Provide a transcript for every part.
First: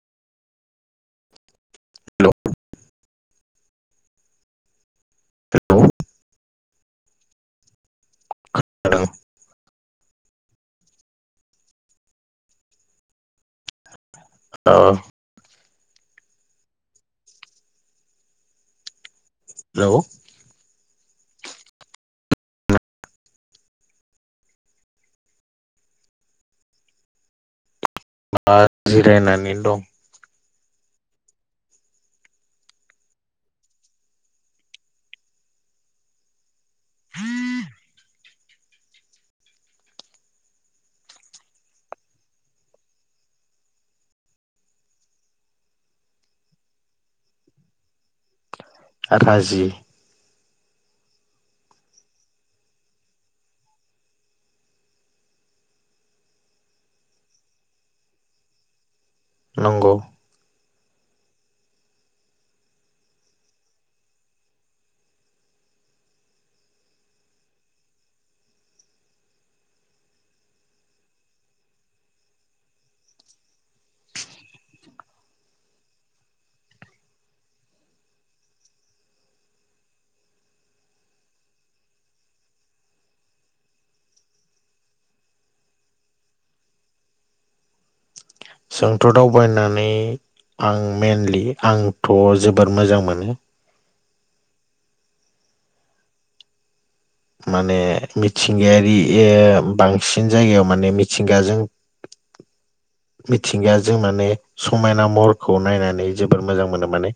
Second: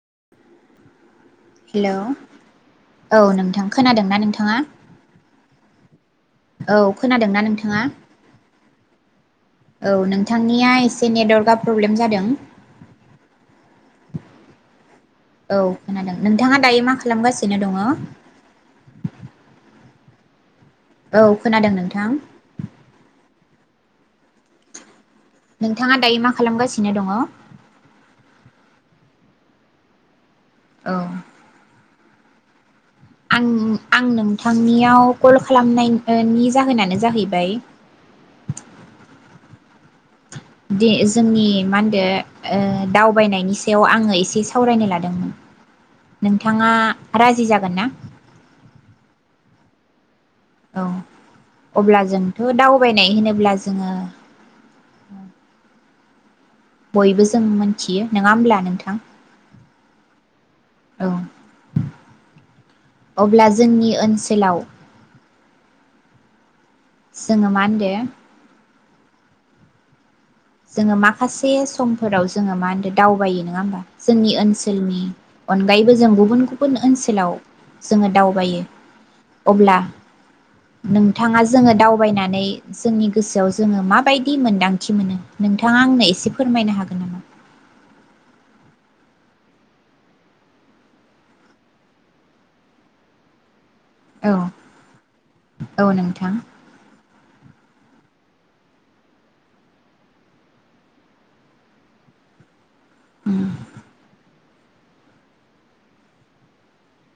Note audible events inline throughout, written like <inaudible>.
<inaudible> Hello औ नोंथां खोनादोंना नोंथाङा हेलौ औ खोनादोंना नोंथाङा? खोनादों औ नोंथांनिया एसे नेटवारकआ प्रब्लेम जादों। औ औ खोनादों नोंथाङा दायो मा खालामगासिनो दङ। हेलौ औ खोनादों नोंथां नोंथाङा दायो मा खालामगासिनो दङ। मा जिरायनानै दं औ। आं आं नोंथांनियाव कल खालामनायनि जाहोनानो जाहैबाय। दि जोंनि मा होनदो दावबायनायनि सायाव आङो एसे सावरायनो लादोंमोन नोंथाङा राजि जागोन ना। <unintelligible> औ अब्ला जोंथ' दावबायनाय होनोब्ला जोङो। बयबो जों मोनथियो नङा होमब्ला नोंथां? नंगौ। औ अब्ला जोंनि ओनसोलाव जोङो मा होनदो जोङो माखासे समफोराव जोङो मा होनदों दावबायो नङा होमबा जोंनि ओनसोलनि अनगायै बो जों गुबुन गुबुन ओनसोलाव जोङो दावबायो अब्ला नोंथाङा जोङो दावबायनानै जोंनि गोसोआव जोङो माबायदि मोनदांथि मोनो। नोंथाङा आंनो एसे फोरमायनो हागोन नामा? जोंथ' दावबायनानै आं मइेनलि आंथ' जोबोद मोजां मोनो। औ औ नोंथां। माने मिथिंगायारि ओ बांसिन जायगायाव माने मिथिंगाजों उम मिथिंगाया जों माने समायना महरखौ नायनानै जोबोर मोजां मोनो माने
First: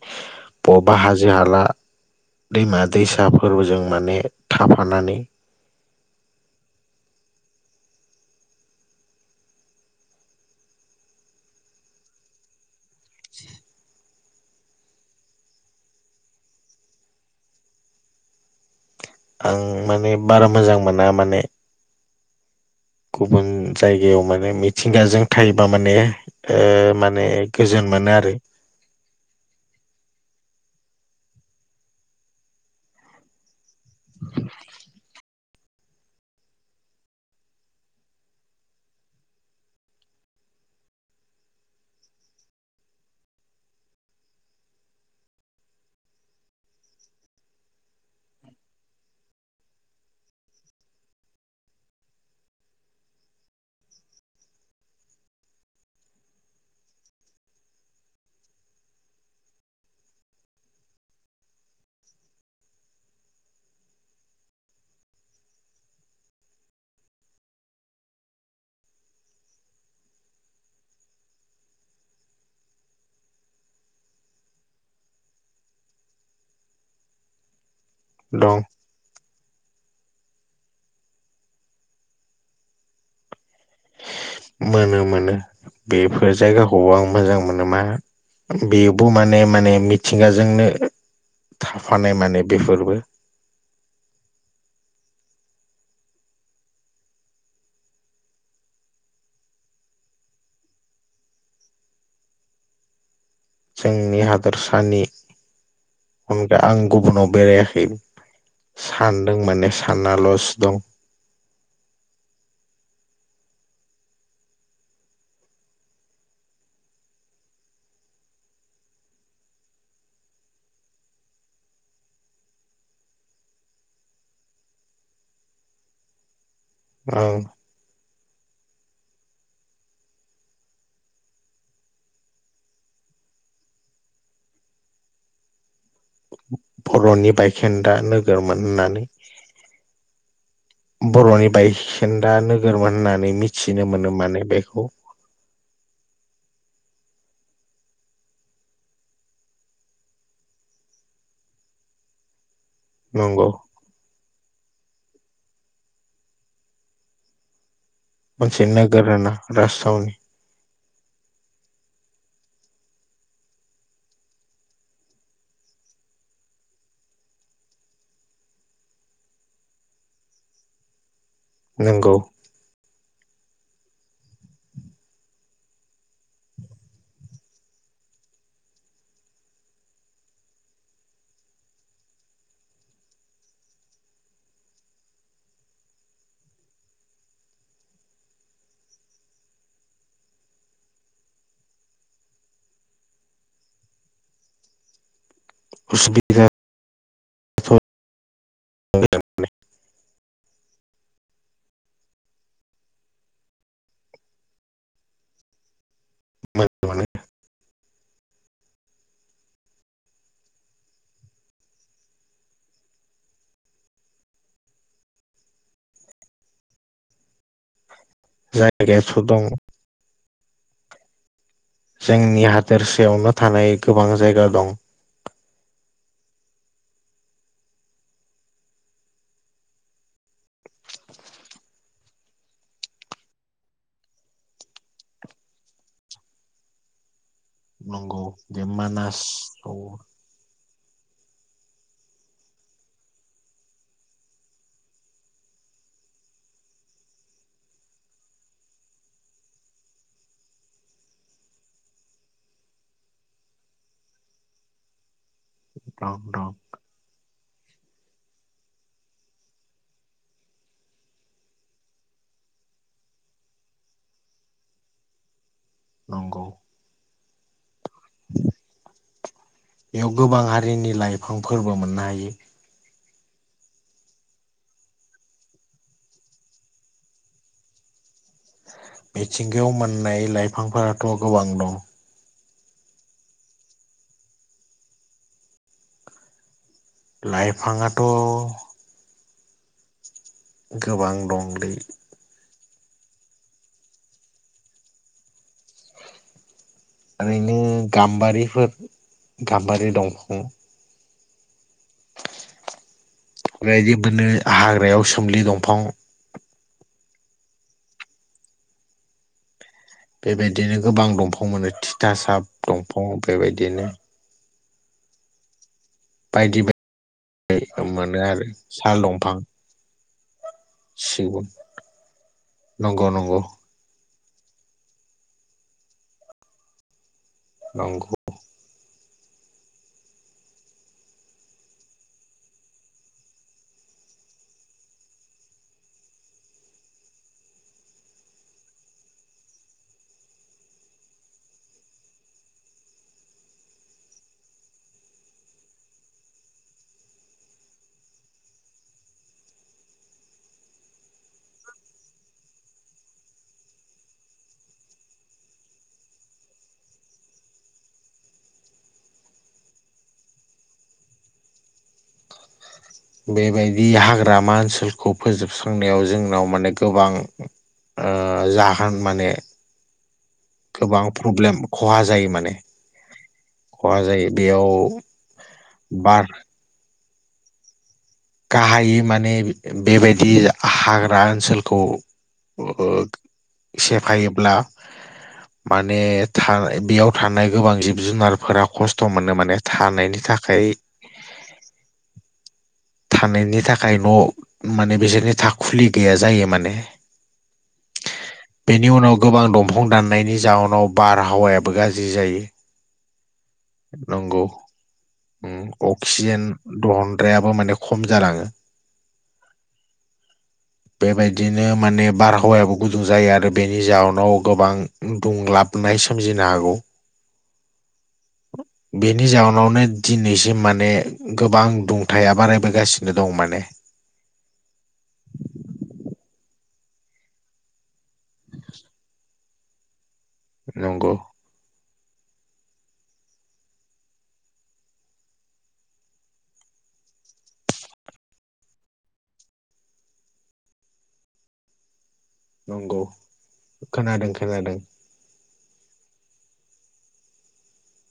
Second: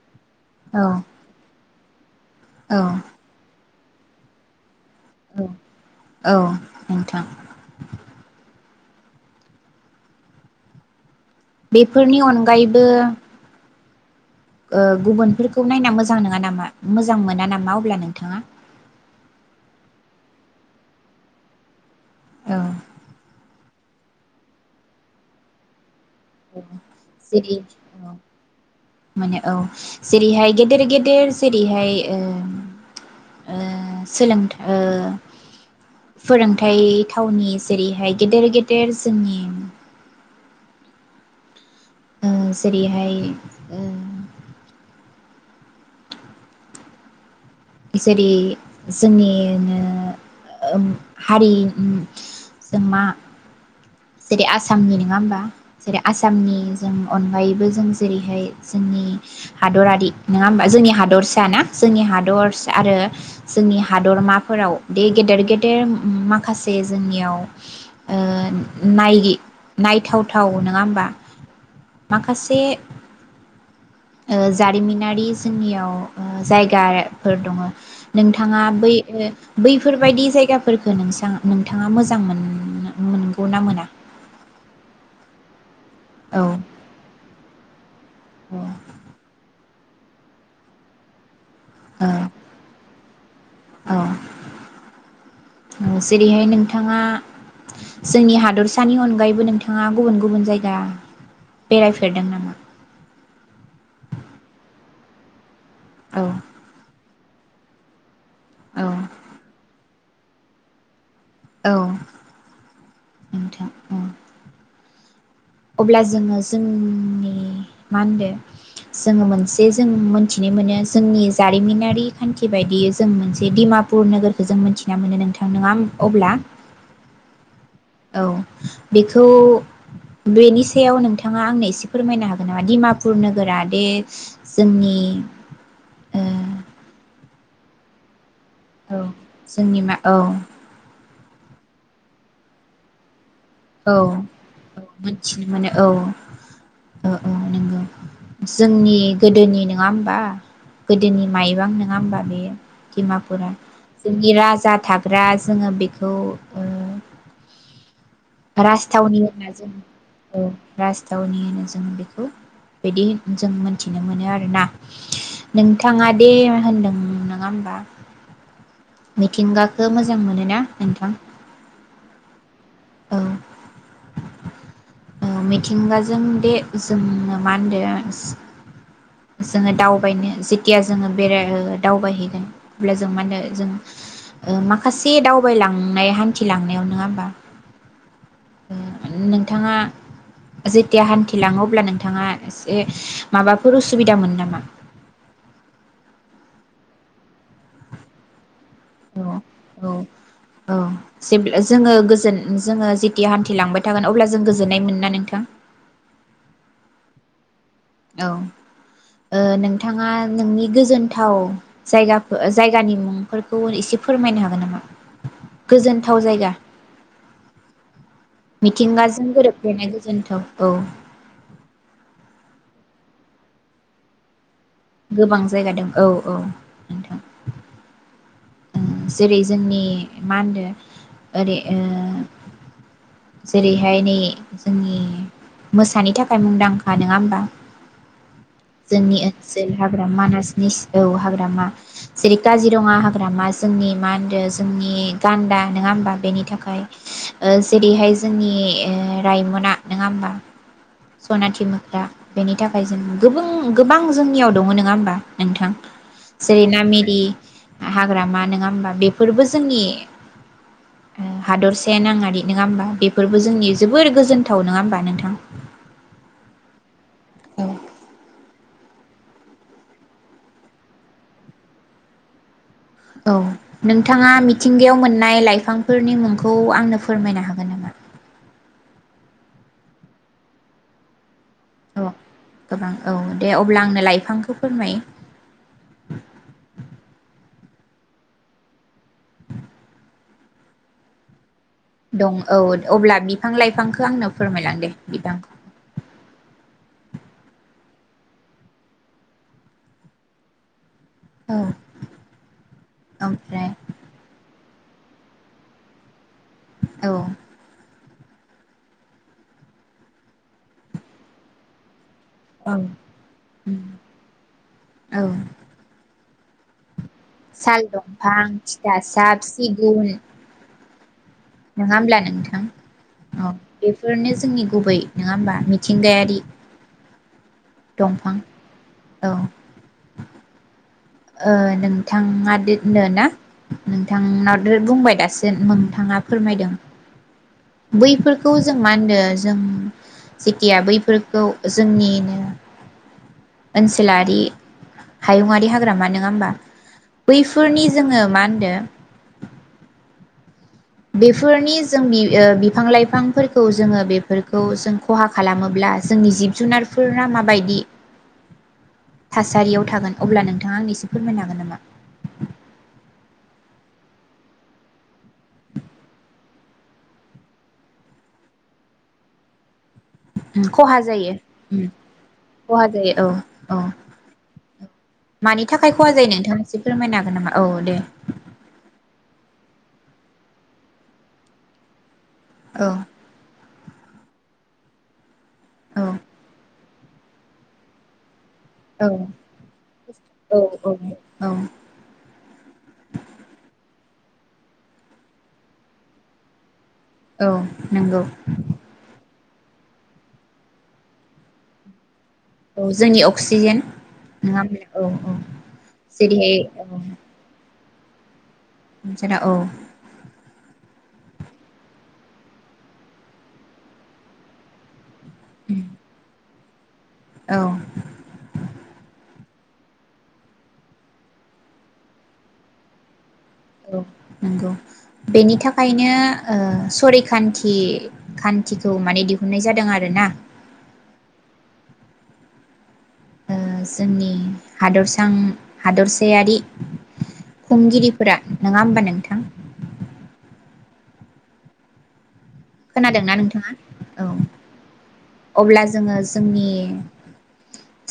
औ बबावबा हाजो-हाला औ दैमा-दैसाफोरबो जों माने थाबाय औ औ नोंथां। बेफोरनि अनगायैबो से ओ गुबुनफोरखौ नायना मोजां नङा नामा मोजां मोना नामा अब्ला नोंथाङा? आं माने बारा मोजां मोना माने औ। गुबुन जायगायाव माने मिथिंगाजों थायोबा माने ओ औ माने गोजोन मोनो आरो मोनो औ जेरैहाय गेदेर गेदेर जेरैहाय ओ ओ सोलोंथ' ओ फोरोंथाइ थावनि जेरैहाय गेदेर गेदेर जोंनि ओ जेरैहाय ओ जेरै जोंनिनो ओ हारि उम जों मा जेरै आसामनि नङा होमबा जेरै आसामनि जों अनगायैबो जों जेरैहाय जोंनि हादरारि नङा होमबा जोंनि हादरसा ना जोंनि हादरस आरो जोंनि हादरमाफोराव बे गेदेर गेदेर माखासे जोंनियाव ओ नाय नायथावथाव नङा होमबा माखासे ओ जारिमिनारि जोंनियाव जायगाफोर दङ। दं नोंथाङा बै बैफोरबायदि जायगाफोरफोरखौ नों नोंथाङा मोजां मोन मोन मोनो मानो। बेफोर औ जायगाखौ आं मोजां मोनो मा औ बेबो माने माने मिथिंगाजोंनो थाफानाय औ माने बेफोरबो ओ जेरैहाय नोंथाङा जोंनि हादरसानि अनगायैबो नोंथाङा गुबुन गुबुन जायगा बेरायफेरदों नामा? जोंनि हादर सानि औ होनब्ला आं गुबुनाव बेरायाखै। औ सानदों माने सानना ल'सो दं। औ नोंथां औ अब्ला जोङो जोंनि मा होनदो जोङो मोनसे जों मोनथिनो मोनो जोंनि जारिमिनारि खानथि बायदियै जों मोनसे दिडिमापुर नोगोरखौ जों मोनथिना मोनो नोंथां नङा अब्ला औ। औ बेखौ बेनि सायाव नोंथाङा आंनो एसे फोरमायनो हागोन नामा डिमापुर नोगोरा दे जोंनि ओ बर'नि बायखेन्दा नोग <unintelligible> औ होननानै जोंनि मा औ बर'नि बाय खोनदा नोगोरमोन होननानै मि औ औ मोनथिनो मोनो औ। ओ औ नोंगौ जोंनि गोदोनि नोङा होमबा गोदोनि माइबां नोङा होमबा बेयो। दिमापुरा नंगौ जोंनि राज जा थाग्रा जोङो बेखौ ओ मोनसे नोगोर आरो राजथावनि ना होनना जों रासथावनि। औ राजथावनि होनो जों बेखौ बिदि जों मोनथिनो मोनो आरोना नोंथाङा दे होनदों नोङा होमबा मिथिंगाखो मोजां मोनोना नोंथां? नोंगौ। औ औ मिथिंगाजों दे जों मा होनदो जोङो दावबायनो जेथिया जोङो बेराय ओ दावबायहैगोन अब्ला जों मा होनो जों ओ माखासे दावबायलांनाय हान्थिलांनायाव नङा होमबा ओ नोंथाङा जेथिया हान्थिलाङो अब्ला नोंथाङा एसे माबाफोर उस सुबिदामोन नामा? उसुबिदा थ' औ औ औ। सिमब्लो जोङो गोजोन जोङो जेथिया हान्थि लांबाय थागोन अब्ला जों गोजोननाय मोनना नोंथां? <inaudible> औ ओ नोंथाङा नोंनि गोजोनथाव जायगाफो जायगानि मुंफोरखौ एसे फोरमायनो हागोन नामा? गोजोनथाव जायगा। जायगायाथ' मिथिंगाजों दं गोरोबफ्लेनाय गोजोन्थाव। औ जोंनि हादोरसायावनो थानाय गोबां जायगा दं गोबां जायगा दं औ औ नोंथां। ओं जेरै जोंनि मा होनदों ओरै ओ जेरैहाय नै जोंनि मोसानि थाखाय मुंदांखा नोङा होमबा? नंगौ। बे मानास जोंनि औ ओनसोल हाग्रा मानासनिस औ हाग्रामा जेरै काजिरङा हाग्रामा जोंनि मा होनदो जोंनि गान्दा नोङा होमबा बेनि थाखाय ओ जेरैहाय जोंनि ओ रायमना नङा होमबा सनाथि मोख्रा बेनि थाखाय जों गोबों गोबां जोंनियाव दङ। नोङा होमबा? नोंथां दं दं जेरै नामेरि हाग्रामा नोङा होमबा बेफोरबो जोंनि ओ हादरसाया नाङारि नोङा होमबा बेफोरबो जोंनि जोबोर गोजोनथाव। नोङा होमबा नोंथां? नंगौ औ बेयाव गोबां हारिनि लाइफां फोरबो मोननो हायो औ नोंथाङा मिथिंगायाव मोननाय लाइफांफोरनि मुंखौ आंनो फोरमायनो हागोन नामा मिथिंगायाव मोननाय लाइफांफोराथ' गोबां दं औ गोबां औ दे अब्ला आंनो लाइफांखौ फोरमाय लाइफांआथ' गोबां दंलै दं औ अब्ला बिफां लाइफांखो आंनो फोरमायलां दे बिफांखौ ओरैनो गाम्बारिफोर गाम्बारि दंफां औ ओमफ्राय रायजोबोनो हाग्रायाव सोमलि दंफां औ बेबायदिनो गोबां दंफां मोनो थि थासाब औ दंफां बेबायदिनो औ बायदि बाय साल दंफां थिथा दंफां साब सिगुन सिगुन नोङा होमब्ला नोंथां नंगौ नंगौ औ बे फोरनो जोंनि गुबै नङा होमबा मिथिंगायारि नंगौ दंफां औ ओ नोंथाङा दोननो ना नोंथांनाव बुंबाय दासिम नोंथाङा फोरमायदों बैफोरखौ जों मा होनदो जों जेथिया बैफोरखौ जोंनिनो ओनसोलारि हायुङारि हा हाग्रामा नङाहोनबा बैफोरनि जोङो मा होनदो बेफोरनि जोंनि ओ बिफां लाइफांफोरखौ जोङो बेफोरखौ जों खहा खालामोब्ला जोंनि जिब जुनारफोरा माबायदि थासारियाव थागोन अब्ला नोंथाङा आंनो एसे फोरमायनो हागोन नामा बेबायदि हाग्रामा ओनसोलखौ फोजोबस्रांनायाव जोंनाव माने गोबां ओ जाहोन माने उम खहा गोबां जायो प्रब्लेम उम खहा जायो माने खहा जायो औ औ खहा जायो बेयाव मानि थाखाय खहा बार जायो नोंथाङा एसे फोरमायनो हागोन नामा औ दे गाहायै माने बेबायदि हाग्रा ओनसोलखौ औ <unintelligible> सेफायोब्ला माने औ था बेयाव थानाय गोबां जिब जुनारफोरा खस्थ' मोनो माने थानायनि थाखाय औ औ थानायनि थाखाय न' माने बिसोरनि थाखुलि गैया जायो माने औ नंगौ बेनि उनाव गोबां दंफां दाननायनि जाउनाव बारहावायाबो गाज्रि जायो। औ जोंनि औ। अक्सिजेन नंगौ नङा होमब्ला औ अक्सिजेन जेरैहाय औ दहनग्रायाबो माने खम जालाङो। जोंना औ। बेबायदिनो माने बारहावायाबो गुदुं जायो आरो बेनि जाउनाव गोबां। दुंलाबनाय सोमजिनो हागौ। औ। बेनि जाउनावनो दिनैसिम माने गोबां दुंथाया बारायबोगासिनो दं माने औ नंगौ बेनि थाखायनो सरैखान्थि खान्थिखौ माने दिुहुन दिहुननाय जादों आरो ना। नंगौ। जोंनि हादरसां हादरसायारि खुंगिरिफोरा नङा होमबा नोंथां। नंगौ खोनादोंना नोंथाङा औ खोनादों खोनादों। अब्ला जोङो जोंनि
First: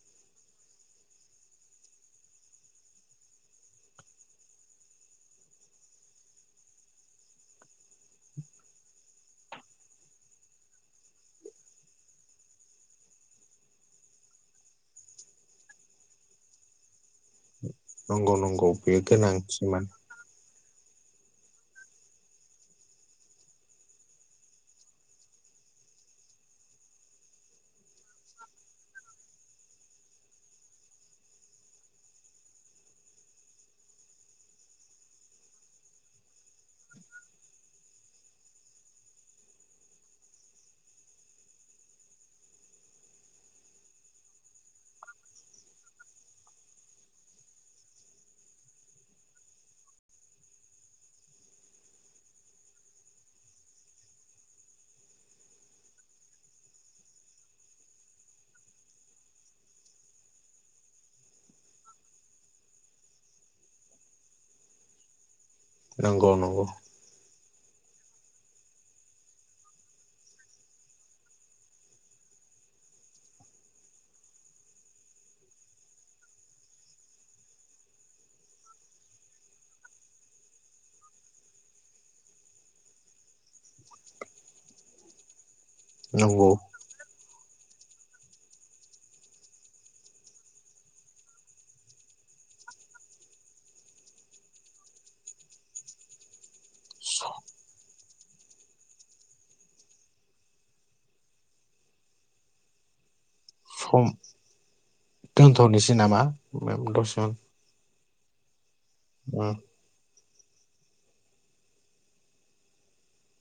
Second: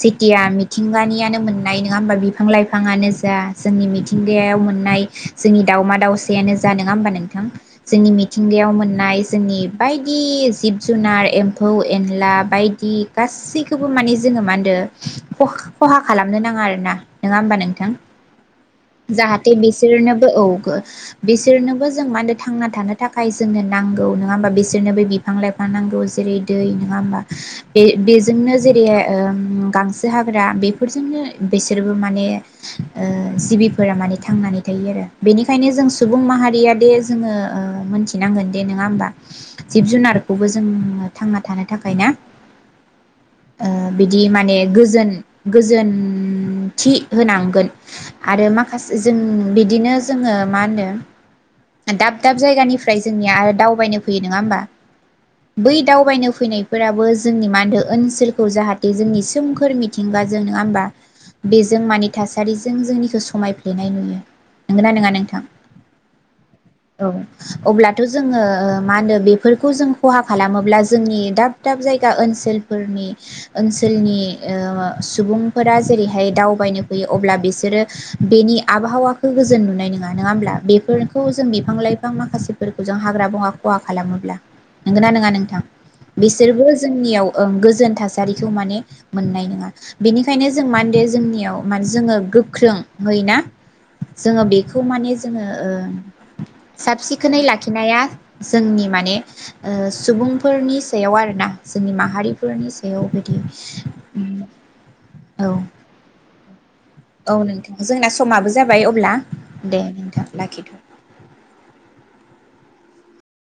सिटिया मिथिंगानियानो मोननाय नङा होमबा बिफां लाइफाङानो जा जोंनि मिथिंगायाव मोननाय जोंनि दाावमा दावसायानो जा नङा होमबा नोंथां जोंनि मिथिंगायाव मोननाय जोंनि बायदि जिब जुनार एम्फौ एनला बायदि गासैखौबो माने जोङो मा होनदों खहा खालामनो नाङा आरोना नङा होमबा नों नंगौ नंगौ बेयो जाहाथे गोनांथिमोन बिसोरनोबो औ बो बिसोरनोबो जों मा होनो थांना थानो थाखाय जोंनो नां गौ नोङा होमबा बिसोरनो बिफां लाइफां नांगौ जेरै दै नोङा होमबा बे बेजोंनो जेरै ओम गांसो हाग्रा बेफोरजोंनो बेसोरबो माने ओ जिबिफोरा माने थांनानै थायो आरो बेनिखायनो जों सुबुं माहारिया दे जोङो ओ मिथिनांगोन दे नङा होमबा जिब जुनारखौबो जों थांना थानो थाखाय ना ओ बिदि माने गोजोन गोजोनथि होनांगोन आरो माखासे जों बिदिनो जोङो मा होनो दाब दाब जायगानिफ्राय जों निया आरो दावबायनो फैयो नोङा होमबा बै दावबायनो फैनायफोराबो जोंनि मा होनदो ओनसोलखौ जाहाथे जोंनि सोमखोर मिथिंगा जों नोङा होमबा बेजों मानि थासारिजों जोंनिखौ समायफ्लेनाय नुयो नोंगोना नोङा नोंथां। नोंगौ नंगौ। अब्ला। थ' जोङो ओ मा होनो बेफोरखौ जों खहा खालामोब्ला जोंनि दाब दाब जायगा ओनसोलफोरनि ओनसोलनि ओ सुबुंफोरा जेरैहाय दावबायनो फैयो अब्ला बिसोरो बेनि आबहावाखौ गोजोन नुनाय नङा नङा होमब्ला बेफोरखौ जों बिफां लाइफां माखासे फोरखौ जों हाग्रा बंगा खहा खालामोब्ला नोंगोना नोङा नोंथां? नंगौ बिसोरबो जोंनियाव ओं गोजोन थासारिखो माने मोननाय नङा बेनिखायनो जों मानदे जोंनियाव मान जोङो गोख्रों होय ना जोङो बेखौ माने जोङो ओ साबसि खोनै लाखिनाया जोंनि माने ओ सुबुंफोरनि सायाव आरोना जोंनि माहारिफोरनि सायाव बिदि औ दोनथ'निसै नामा? मेम दसे औ नोंथां जोंना समाबो जा बाय अब्ला उम दे नोंथां। लाखिथ'।